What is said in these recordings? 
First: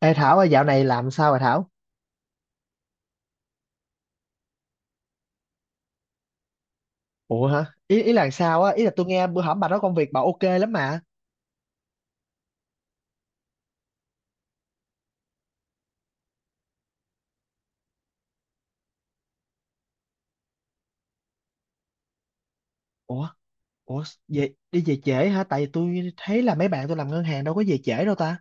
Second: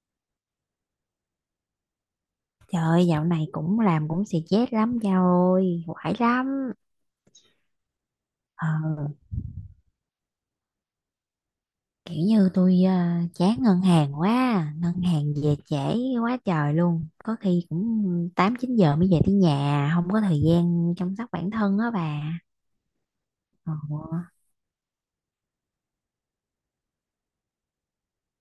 Ê Thảo ơi, dạo này làm sao vậy Thảo? Trời ơi, dạo này cũng làm cũng stress lắm cha ơi, quải lắm. Ủa hả? Ý ý là sao Ờ, á? Ý là tôi nghe bữa hổm bà nói công việc bà ok lắm mà. kiểu như tôi chán ngân hàng quá, ngân hàng về trễ quá trời luôn. Có khi cũng tám chín giờ mới về tới nhà, không có thời gian chăm sóc bản thân á bà. Ủa? Ờ, Ủa? Về, đi về trễ hả? Tại vì tôi thấy là mấy bạn tôi làm ngân hàng đâu có về trễ đâu ta.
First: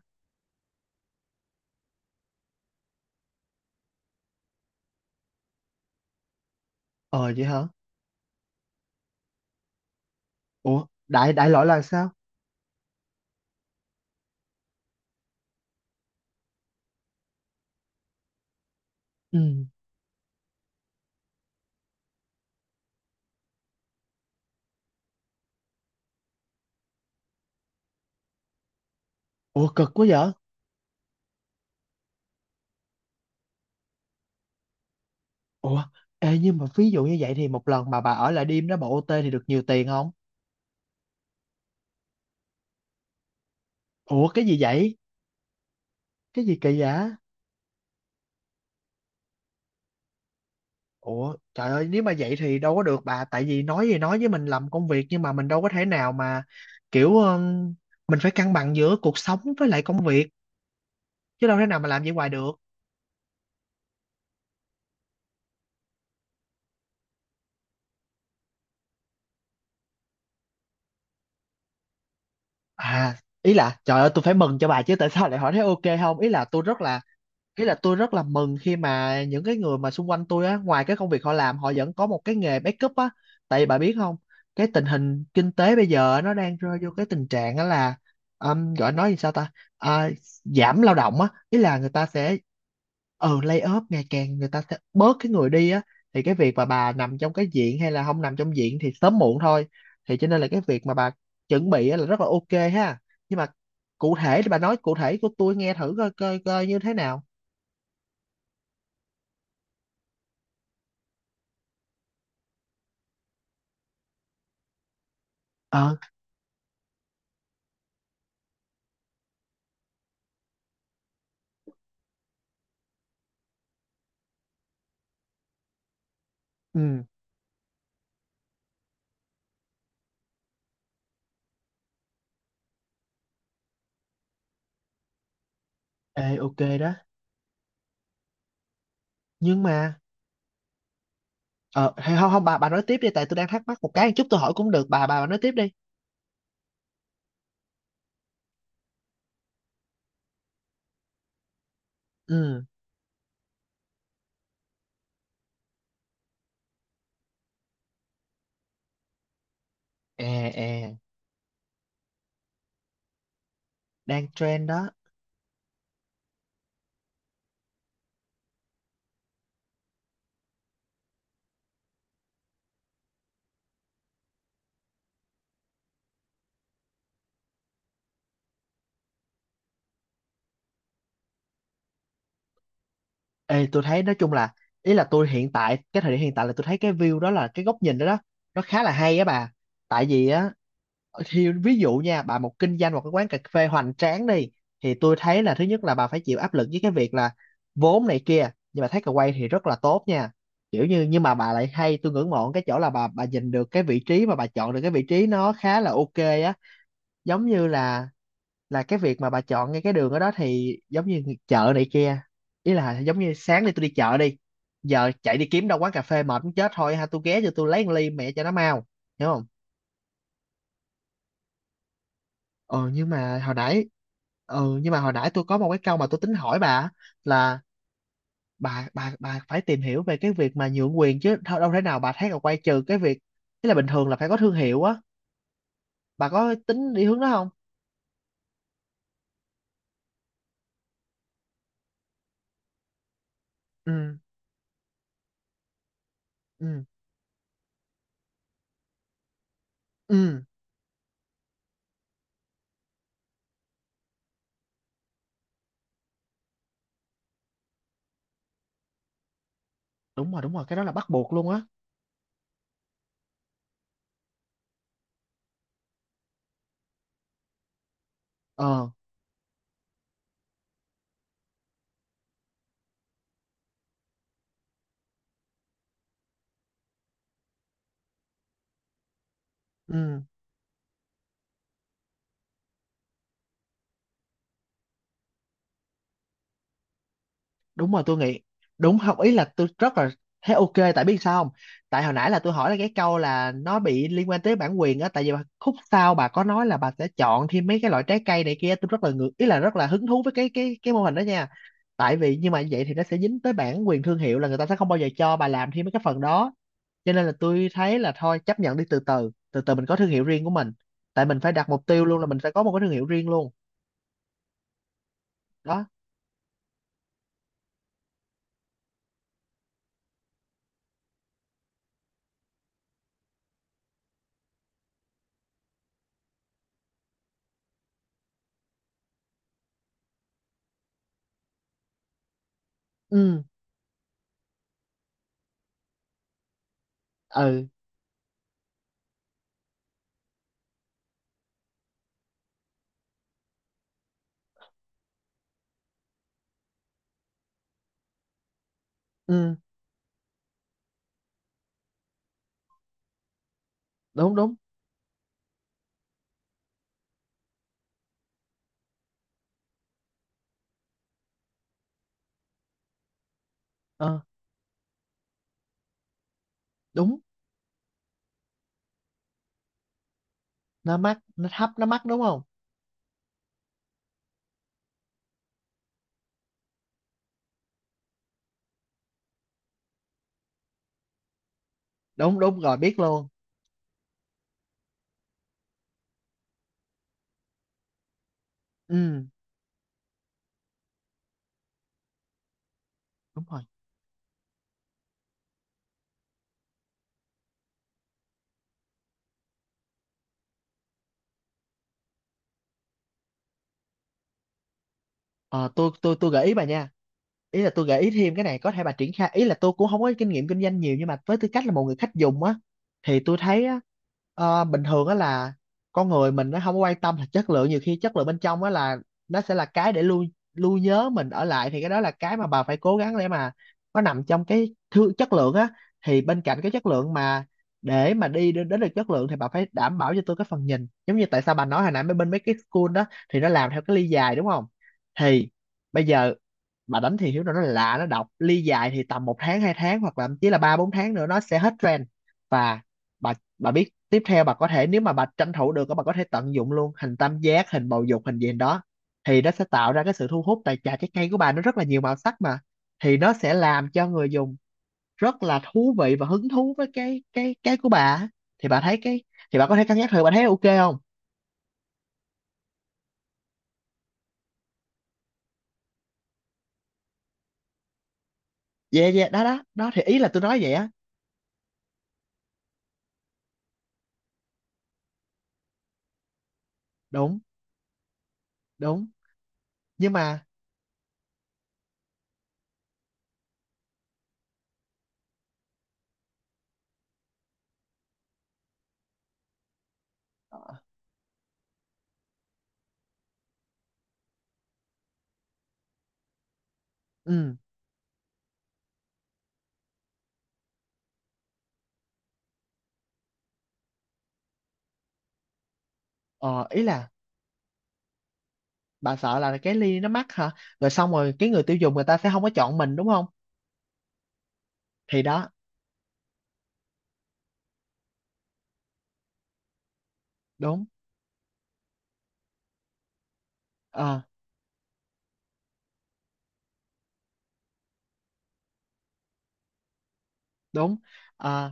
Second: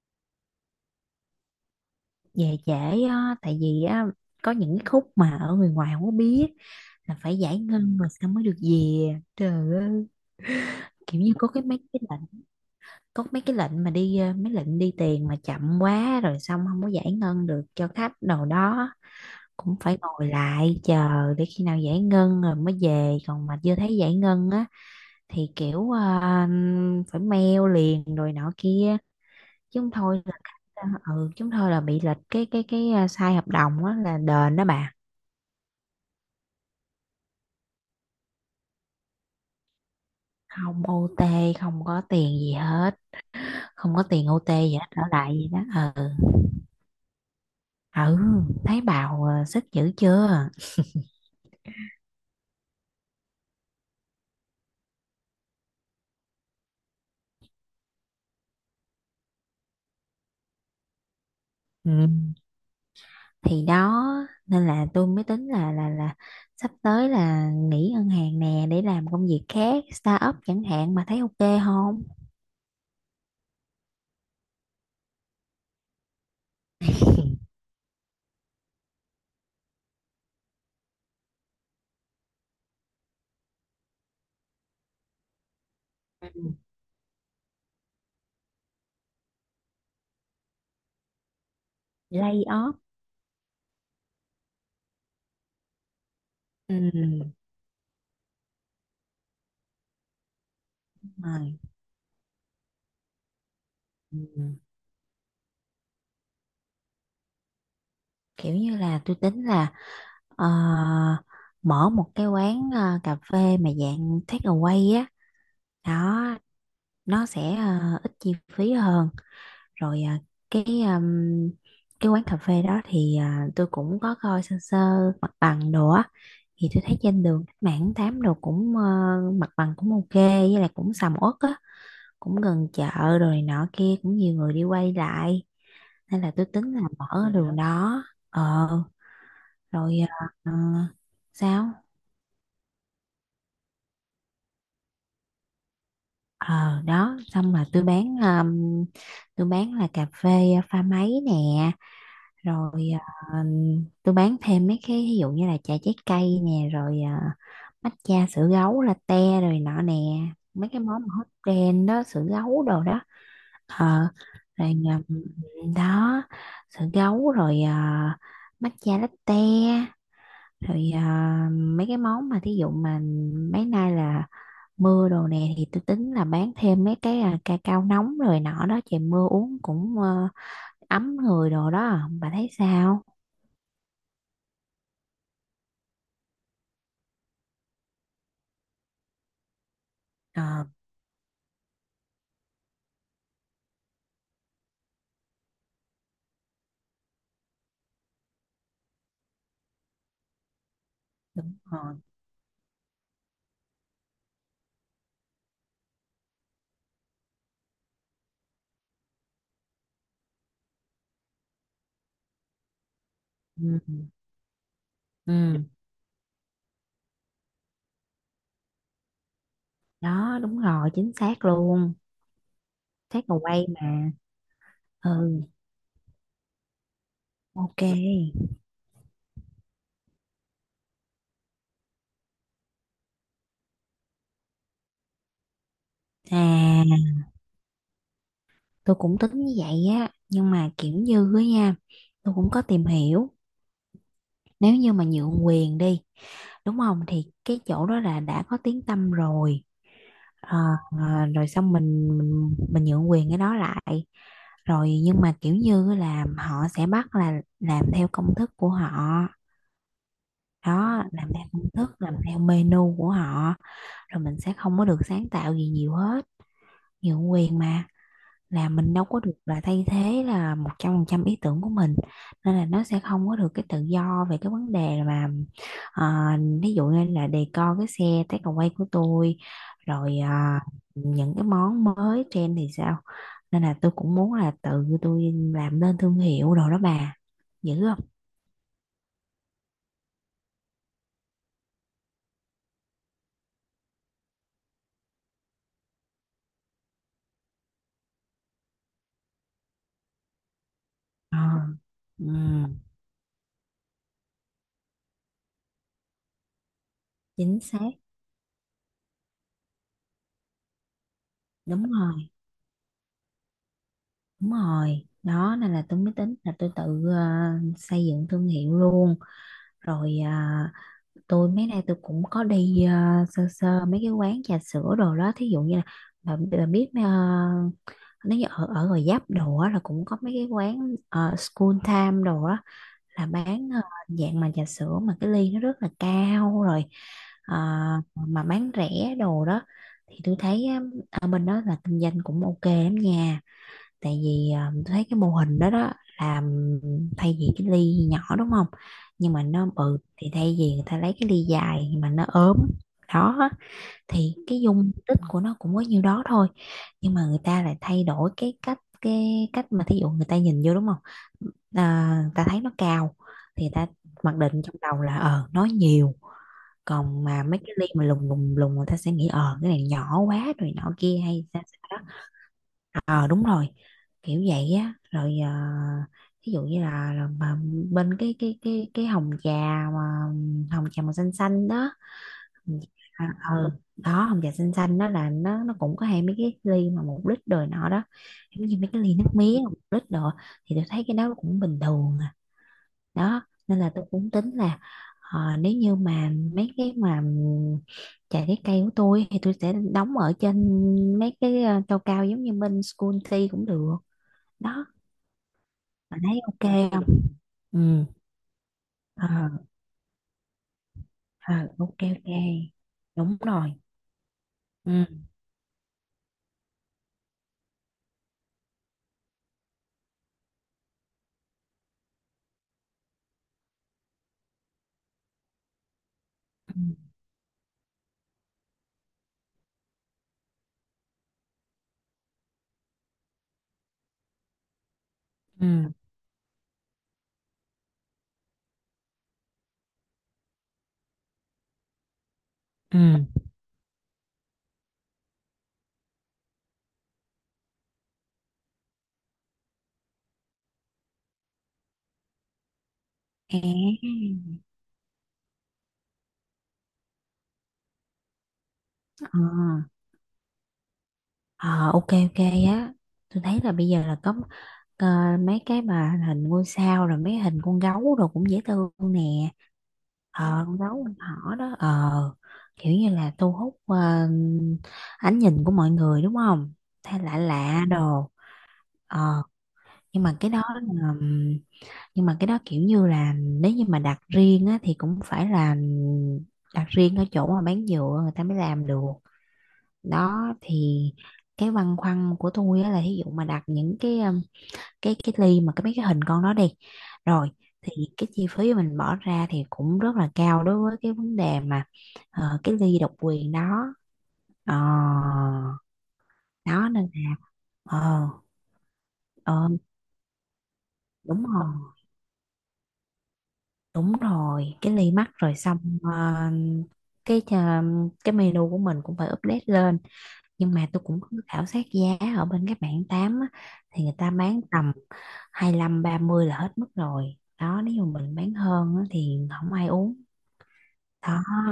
về trễ á, tại vì á, có những cái khúc mà ở người ngoài không có biết là Ờ phải vậy giải hả? ngân rồi sao mới được về. Trời ơi, Ủa? kiểu Đại như đại loại là sao? Có mấy cái lệnh mà đi mấy lệnh đi tiền mà chậm quá rồi xong không có giải ngân được cho khách đồ đó, Ừ. cũng phải ngồi lại chờ để khi nào giải ngân rồi mới về, còn mà chưa thấy giải ngân á thì kiểu phải mail liền rồi nọ kia, Ủa chứ cực không quá thôi vậy? là khách ờ, chứ không thôi là bị lệch cái sai hợp đồng á là đền đó bà. Ủa? Ê nhưng mà ví dụ như vậy thì một lần mà bà ở lại đêm đó bà OT thì được nhiều tiền không? Không OT, không có tiền gì hết, không có Ủa tiền cái gì OT gì hết vậy? ở lại gì đó. Ừ. Cái gì kỳ vậy? Ừ. Thấy bào sức dữ chưa. Ủa trời ơi nếu mà vậy thì đâu có được bà, tại vì nói gì nói với mình làm công việc nhưng mà mình đâu có thể nào mà kiểu mình phải cân bằng giữa cuộc sống với lại công việc, chứ đâu thể nào mà làm Ừ, vậy hoài được. thì đó, nên là tôi mới tính là sắp tới là nghỉ ngân hàng nè để làm công việc khác, start up chẳng hạn, mà thấy ok không. À, ý là trời ơi tôi phải mừng cho bà chứ, tại sao lại hỏi thấy ok không. Ý là tôi rất là, ý là tôi rất là mừng khi mà những cái người mà xung quanh tôi á, ngoài cái công việc họ làm họ vẫn có một cái nghề backup á. Tại vì bà biết không, cái tình hình kinh tế bây giờ nó Ừ. đang rơi vô cái tình trạng á là gọi nói gì sao ta. À, giảm lao động á, ý là người ta sẽ, Lay off. ừ lay off ngày càng người ta sẽ bớt cái người đi á, thì cái việc mà Ừ. bà nằm trong cái diện hay là không nằm trong diện thì sớm muộn thôi. Thì cho nên là cái việc mà bà Đúng rồi. chuẩn bị á là rất là ok ha. Nhưng mà cụ Ừ. thể thì bà nói cụ thể của tôi nghe thử coi coi coi như thế nào. Kiểu như là tôi tính là ờ, mở một cái quán cà phê mà dạng take away á. Ờ. Đó, nó sẽ ít chi phí hơn. Rồi cái um, cái quán cà phê đó thì tôi cũng có coi sơ sơ mặt bằng đồ á. Thì tôi thấy Ừ. trên đường Cách Mạng Tháng Tám đồ cũng mặt bằng cũng ok, với lại cũng sầm uất á, cũng gần chợ rồi này nọ kia, cũng nhiều người đi quay lại, nên Ê là tôi ok tính là đó. mở cái đường đó. Ờ. Nhưng Rồi. mà, ờ, Sao. ờ hay không không bà, bà nói tiếp đi tại tôi đang thắc mắc một cái chút, tôi hỏi cũng được bà nói tiếp đi. Ờ Đó, xong là tôi bán là cà phê pha máy nè. Ừ. Rồi à, tôi bán thêm mấy cái ví dụ như là trà trái cây nè, rồi matcha, sữa gấu, latte rồi nọ nè, À mấy cái à. món mà hot trend đó, sữa gấu đồ đó. Ờ. Đang trend Rồi đó. Đó, sữa gấu rồi matcha latte, rồi mấy cái món mà thí dụ mà mấy nay là mưa đồ nè, thì tôi tính là bán thêm mấy cái ca cao nóng rồi nọ đó, trời mưa uống cũng ấm người đồ đó. Bà thấy sao? Ê tôi thấy nói chung là, ý là tôi hiện tại cái thời điểm hiện tại là tôi thấy cái view đó, là cái góc nhìn đó đó nó khá là hay á bà. Tại vì á, ờ, thì ví dụ nha bà, một kinh doanh một cái quán cà phê hoành tráng đi thì tôi thấy là thứ nhất là bà phải chịu áp lực với cái việc là vốn này kia, nhưng mà thấy cà quay thì rất là tốt nha. Kiểu như nhưng mà bà Đúng lại rồi. hay, tôi ngưỡng mộ cái chỗ là bà nhìn được cái vị trí, mà bà chọn được cái vị trí nó khá là ok á. Giống như là cái việc mà bà chọn ngay cái đường ở đó thì giống như chợ này kia, ý là giống như sáng đi tôi đi Ừ. chợ đi, giờ chạy đi Ừ, kiếm đâu quán cà phê mệt muốn chết thôi, ha tôi ghé cho tôi lấy một ly mẹ cho nó mau, hiểu. đó đúng rồi, chính xác luôn. Ờ nhưng Xác mà mà hồi quay nãy, mà. ừ nhưng mà hồi nãy Ừ. tôi có một cái câu mà tôi tính hỏi bà á, là Ok. bà phải tìm hiểu về cái việc mà nhượng quyền chứ đâu, đâu thể nào bà thấy là quay trừ cái việc, tức là bình thường là phải có thương hiệu á, bà có tính đi À, hướng đó không. tôi cũng tính như vậy á, nhưng mà kiểu như á nha, tôi cũng có tìm hiểu. Ừ. Nếu như mà nhượng quyền đi, đúng Ừ. không, thì cái chỗ đó là đã có tiếng tăm rồi. Ừ. Ờ, rồi xong mình nhượng quyền cái đó lại, rồi nhưng mà kiểu như là họ sẽ bắt là làm theo công thức của họ. Đúng rồi, đúng rồi, cái đó là Đó, bắt buộc làm theo luôn á. công thức, làm theo menu của họ, rồi mình sẽ không có được sáng tạo gì nhiều hết. Nhượng quyền mà, là Ờ. mình đâu có được là thay thế là 100% ý tưởng của mình. Nên là nó sẽ không có được cái tự do về cái vấn đề mà ví dụ như là decor cái xe takeaway của tôi, rồi Ừ. Những cái món mới trend thì sao. Nên là tôi cũng muốn là tự tôi làm nên thương hiệu đồ đó bà, dữ Đúng rồi không. tôi nghĩ, đúng không, ý là tôi rất là thấy ok, tại biết sao không, tại hồi nãy là tôi hỏi là cái câu là nó bị liên quan tới bản quyền á, tại vì khúc sau bà có nói là bà sẽ chọn thêm mấy cái loại trái cây này kia, tôi rất là ngược, ý là rất là hứng thú với cái cái mô hình đó Ờ. nha. Tại Ừ, vì nhưng mà vậy thì nó sẽ dính tới bản quyền thương hiệu, là người ta sẽ không bao giờ cho bà làm thêm mấy cái phần đó, cho nên là chính tôi xác. thấy là thôi chấp nhận đi, từ từ mình có thương hiệu riêng của mình. Tại mình phải đặt Đúng mục tiêu luôn là rồi. mình phải có một cái thương hiệu riêng luôn. Đúng rồi, đó nên là Đó. tôi mới tính là tôi tự ờ, xây dựng thương hiệu luôn. Rồi tôi mấy nay tôi cũng có đi sơ sơ mấy cái quán trà sữa đồ đó, thí dụ như là bà biết nếu như ở ở Gò Vấp đồ á là cũng có mấy cái quán School Time đồ á, là Ừ. bán dạng mà trà sữa mà cái ly nó rất là cao rồi ờ, Ừ. mà bán rẻ đồ đó. Thì tôi thấy á, ở bên đó là kinh doanh cũng ok lắm nha, tại vì tôi thấy cái mô hình đó đó, làm thay vì cái ly nhỏ đúng không, nhưng mà Ừ. nó bự, thì thay vì người ta lấy cái ly dài nhưng mà nó ốm đó á, Đúng thì đúng. cái dung tích của nó cũng có nhiêu đó thôi, nhưng mà người ta lại thay đổi cái cách, mà thí dụ người ta nhìn vô, đúng không. À, người ta thấy nó cao thì người ta Ờ mặc định trong đầu là ờ nó nhiều, đúng, còn mà mấy cái ly mà lùng lùng lùng người ta sẽ nghĩ ờ cái này nhỏ quá rồi nhỏ nó mắc kia hay nó sao thấp nó sao. mắc đúng không. Ờ, đúng rồi, kiểu vậy á. Rồi ví dụ như là, mà bên cái hồng trà, mà hồng trà màu xanh xanh đó. Đúng, đúng rồi biết luôn. À. Ừ. Đó hồng trà xanh xanh đó là nó cũng có hai mấy cái ly mà 1 lít đời nọ đó, giống như mấy cái ly Ừ nước mía 1 lít đồ. Thì tôi thấy cái đó cũng bình thường à. Đó, đúng rồi. nên là tôi cũng tính là nếu như mà mấy cái mà trà trái cây của tôi thì tôi sẽ đóng ở trên mấy cái cao cao giống như bên School Tea cũng được. Đó, Ờ, bạn tôi thấy gợi ý bà nha. ok không. Ý là tôi gợi Ừ. ý thêm cái này có thể bà triển Ờ. khai, ý là tôi cũng không có kinh nghiệm kinh doanh nhiều, nhưng mà với tư Ờ cách là một người ok khách ok. dùng á, thì tôi Đúng thấy rồi. á, ờ, bình Ừ. thường á là con người mình nó không có quan tâm là chất lượng, nhiều khi chất lượng bên trong á là nó sẽ là cái để lưu, lưu nhớ mình ở lại, thì cái đó là cái mà bà phải cố gắng để mà nó nằm trong cái thứ chất lượng á. Thì bên cạnh cái chất Ừ. lượng, mà để mà đi đến, đến được chất lượng thì bà phải đảm bảo cho tôi cái phần nhìn, giống như tại sao bà nói hồi nãy mấy bên mấy cái school đó, thì nó làm theo cái ly dài đúng không, thì Ừ. bây giờ bà đánh thì hiếu nó lạ nó độc ly dài thì tầm 1 tháng 2 tháng hoặc là thậm chí là 3 4 tháng nữa nó sẽ hết trend. Và Ừ. bà, biết tiếp theo bà có thể, nếu mà bà tranh thủ được bà có thể tận dụng luôn hình tam giác, hình bầu dục, hình gì đó thì nó sẽ tạo ra cái sự thu hút, tại trà trái cây của bà nó rất là nhiều màu sắc mà, thì nó sẽ À. làm cho người dùng rất là thú vị và hứng thú với cái cái của bà. Thì bà thấy cái, Ờ. thì bà có thể cân nhắc thử, bà thấy ok không. ờ, ok ok. Á, tôi thấy là bây giờ là có ờ, mấy cái mà hình ngôi sao, rồi mấy hình con gấu rồi, cũng dễ thương Dạ dạ, đó nè. đó đó thì ý là tôi nói Ờ, vậy con á. gấu con thỏ đó. Ờ, kiểu như là thu hút ánh nhìn của mọi người, đúng không, thay lạ Đúng. lạ đồ. Đúng. Ờ. Nhưng nhưng mà mà, cái đó là nhưng mà cái đó kiểu như là nếu như mà đặt riêng á, thì cũng phải là đặt riêng ở chỗ mà bán dựa người ta mới làm được. Đó thì cái băn khoăn của tôi á, là ví dụ mà đặt những cái ly mà mấy cái hình con đó đi, rồi ừ, thì cái chi phí mình bỏ ra thì cũng rất là cao đối với cái vấn đề mà cái ly độc quyền đó. Ờ, ờ, ý đó là nên là. Ờ. bà sợ là ờ, cái ly nó mắc hả? Rồi xong rồi Đúng cái người rồi, tiêu dùng người ta sẽ không có chọn mình đúng không? đúng rồi, cái ly Thì mắc đó, rồi xong cái cái menu của mình cũng phải update lên. Nhưng đúng, mà tôi cũng có khảo sát giá ở bên các bạn tám á, thì người ờ, ta bán tầm 25 30 là hết mức rồi đó, nếu mà mình bán hơn á thì không ai uống. đúng. Đó. Ờ,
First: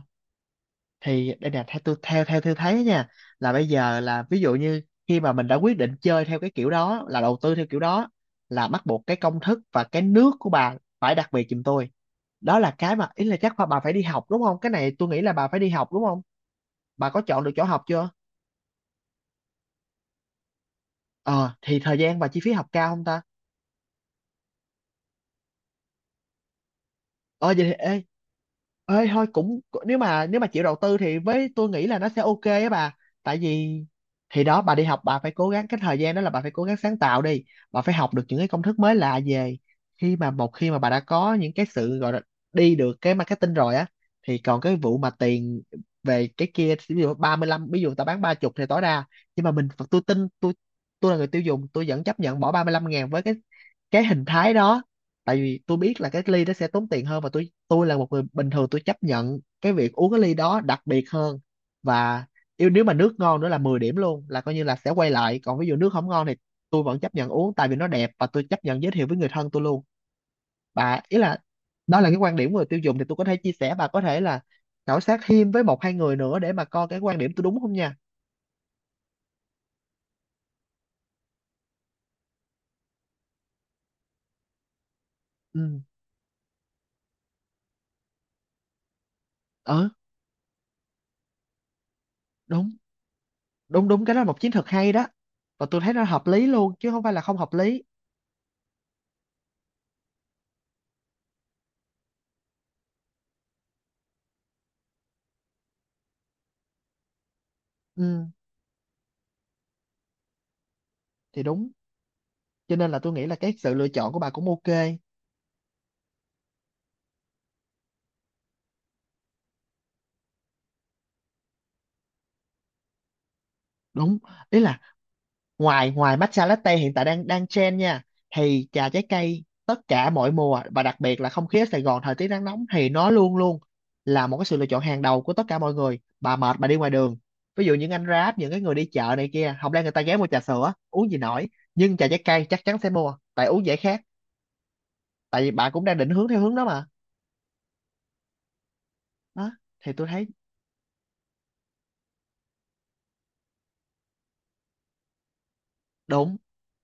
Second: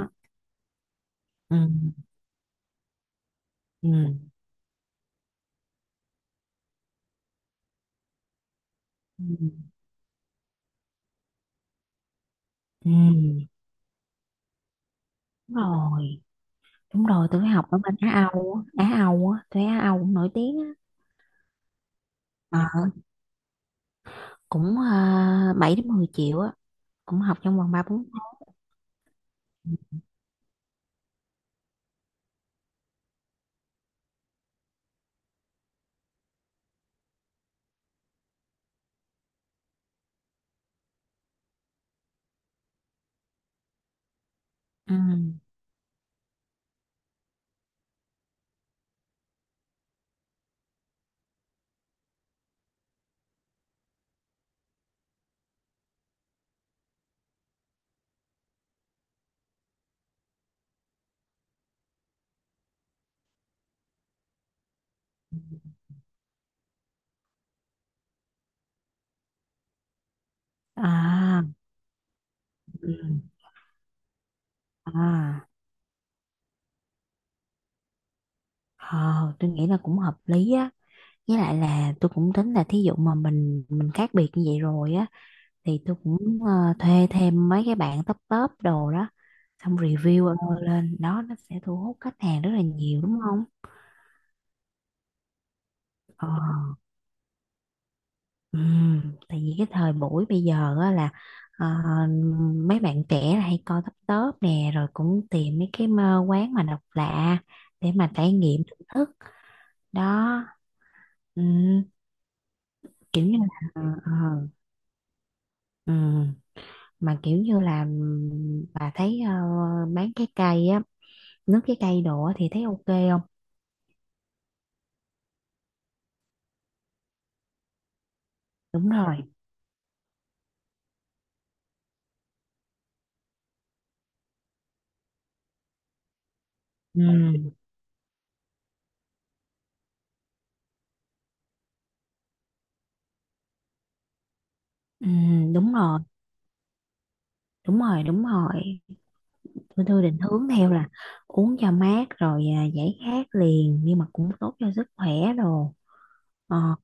thì đây Ừ. nè, theo tôi, theo theo tôi thấy nha, là bây Ừ. giờ là ví dụ như khi mà mình đã quyết định chơi theo cái kiểu đó, là đầu tư theo kiểu đó, là bắt buộc cái Ừ. công thức và cái nước của bà phải đặc biệt giùm tôi. Đó là Ừ. cái mà ý là chắc bà phải đi học đúng không? Cái này tôi nghĩ là bà Đúng phải đi học đúng rồi, không? đúng Bà có rồi, chọn tôi được chỗ học ở học bên chưa? Á Âu á. Á Âu á, tôi Á Âu cũng nổi tiếng á. Ờ, thì thời gian và chi phí học Ờ, cao không ta? cũng 7 đến 10 triệu á, cũng học Ờ trong vậy vòng thì ba ê, bốn tháng ê thôi cũng, Ừ. Nếu mà chịu đầu tư thì với tôi nghĩ là nó sẽ ok á bà. Tại vì thì đó, bà đi học bà phải cố gắng, cái thời gian đó là bà phải cố gắng sáng tạo đi, bà phải học được những cái công thức mới lạ về. Khi mà một khi mà bà đã có những cái sự gọi là đi được cái marketing rồi á, thì còn cái Ừ. vụ mà tiền về cái kia, ví dụ 35, ví dụ ta bán ba chục thì tối đa, nhưng mà mình, tôi tin tôi là người tiêu dùng tôi vẫn chấp nhận bỏ 35 ngàn với cái hình thái đó, tại vì tôi biết là cái ly đó sẽ tốn tiền hơn, và tôi là một người bình thường tôi chấp nhận cái việc uống cái ly đó đặc biệt hơn. Và yêu, nếu mà nước ngon nữa là 10 điểm luôn, là coi như là sẽ quay lại, còn ví dụ nước không ngon thì tôi vẫn chấp nhận uống tại vì nó đẹp, và tôi chấp nhận giới thiệu với người thân tôi luôn. Và ý là, À. đó là cái quan điểm của người tiêu dùng, thì tôi Ừ. có thể chia sẻ, bà có thể là khảo sát À. thêm với 1 2 người nữa để mà coi cái quan điểm tôi đúng không nha. Ờ, tôi nghĩ là cũng hợp lý á. Với lại là tôi cũng tính là thí dụ mà mình khác biệt như vậy rồi á, Ừ. thì tôi cũng thuê thêm mấy cái bạn top top đồ đó, xong Ờ, review lên đó, nó sẽ thu hút khách hàng rất là đúng nhiều, đúng không? đúng đúng, cái đó là một chiến thuật hay đó, và tôi thấy nó hợp Ờ, lý luôn chứ không phải là không hợp lý. Tại vì cái thời buổi bây giờ á là ờ, mấy bạn trẻ là hay coi top top nè, rồi cũng tìm mấy cái quán mà độc lạ để mà Ừ trải nghiệm thưởng thức. Đó. thì đúng, ừm, cho nên là tôi Kiểu nghĩ là như là cái sự lựa chọn của bà cũng ok. ừ. Mà kiểu như là bà thấy bán trái cây á, nước trái cây đồ á thì thấy ok không. Đúng. Ý là ngoài, ngoài matcha latte hiện tại đang đang trend nha, thì trà Đúng trái rồi. cây tất cả mọi mùa và đặc biệt là không khí ở Sài Gòn thời tiết nắng nóng thì nó luôn luôn là một cái sự lựa chọn hàng đầu của tất cả mọi người. Bà mệt bà đi ngoài đường, Ừ. ví dụ những anh Grab, những cái người đi chợ này kia, không lẽ người ta ghé mua trà sữa uống gì nổi, nhưng trà trái cây chắc chắn sẽ mua tại uống dễ khát. Ừ, Tại vì bà đúng cũng đang rồi, định hướng theo hướng đó mà. đúng rồi. Đúng rồi, Đó thì tôi tôi định thấy hướng theo là uống cho mát, rồi giải khát liền nhưng mà cũng tốt cho sức khỏe đồ. đúng. Ờ,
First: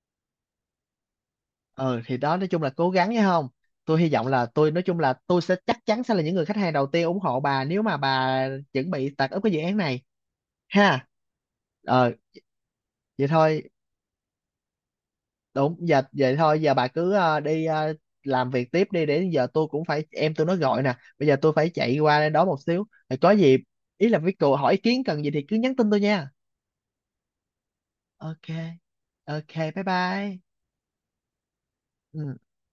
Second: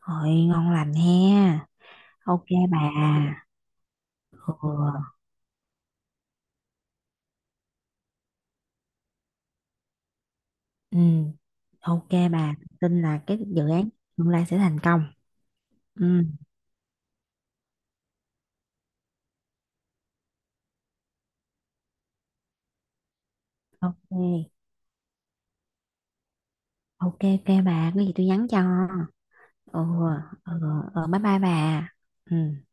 hội ngon lành ha. Ờ thì đó Ok nói chung là bà. cố gắng nhé không. Tôi hy vọng là, tôi nói chung là Ừ. tôi sẽ, chắc chắn sẽ là những người khách hàng đầu tiên ủng hộ bà nếu mà bà chuẩn bị tạt úp cái dự án này, Ừ, ha. ok Ờ bà, tin là vậy cái thôi. dự án tương lai sẽ thành công. Đúng giờ Ừ. vậy thôi, giờ bà cứ đi làm việc tiếp đi, để giờ tôi cũng phải, em tôi nó gọi nè, bây giờ tôi phải chạy qua đây đó một xíu rồi có gì, ý là với Ok cô hỏi ý kiến cần gì thì cứ nhắn tin tôi nha. ok. Ok bà, có gì tôi nhắn cho. Ok ok, bye Ồ. bye. Ờ. Ờ, bye bye bà. Ừ. Ừ.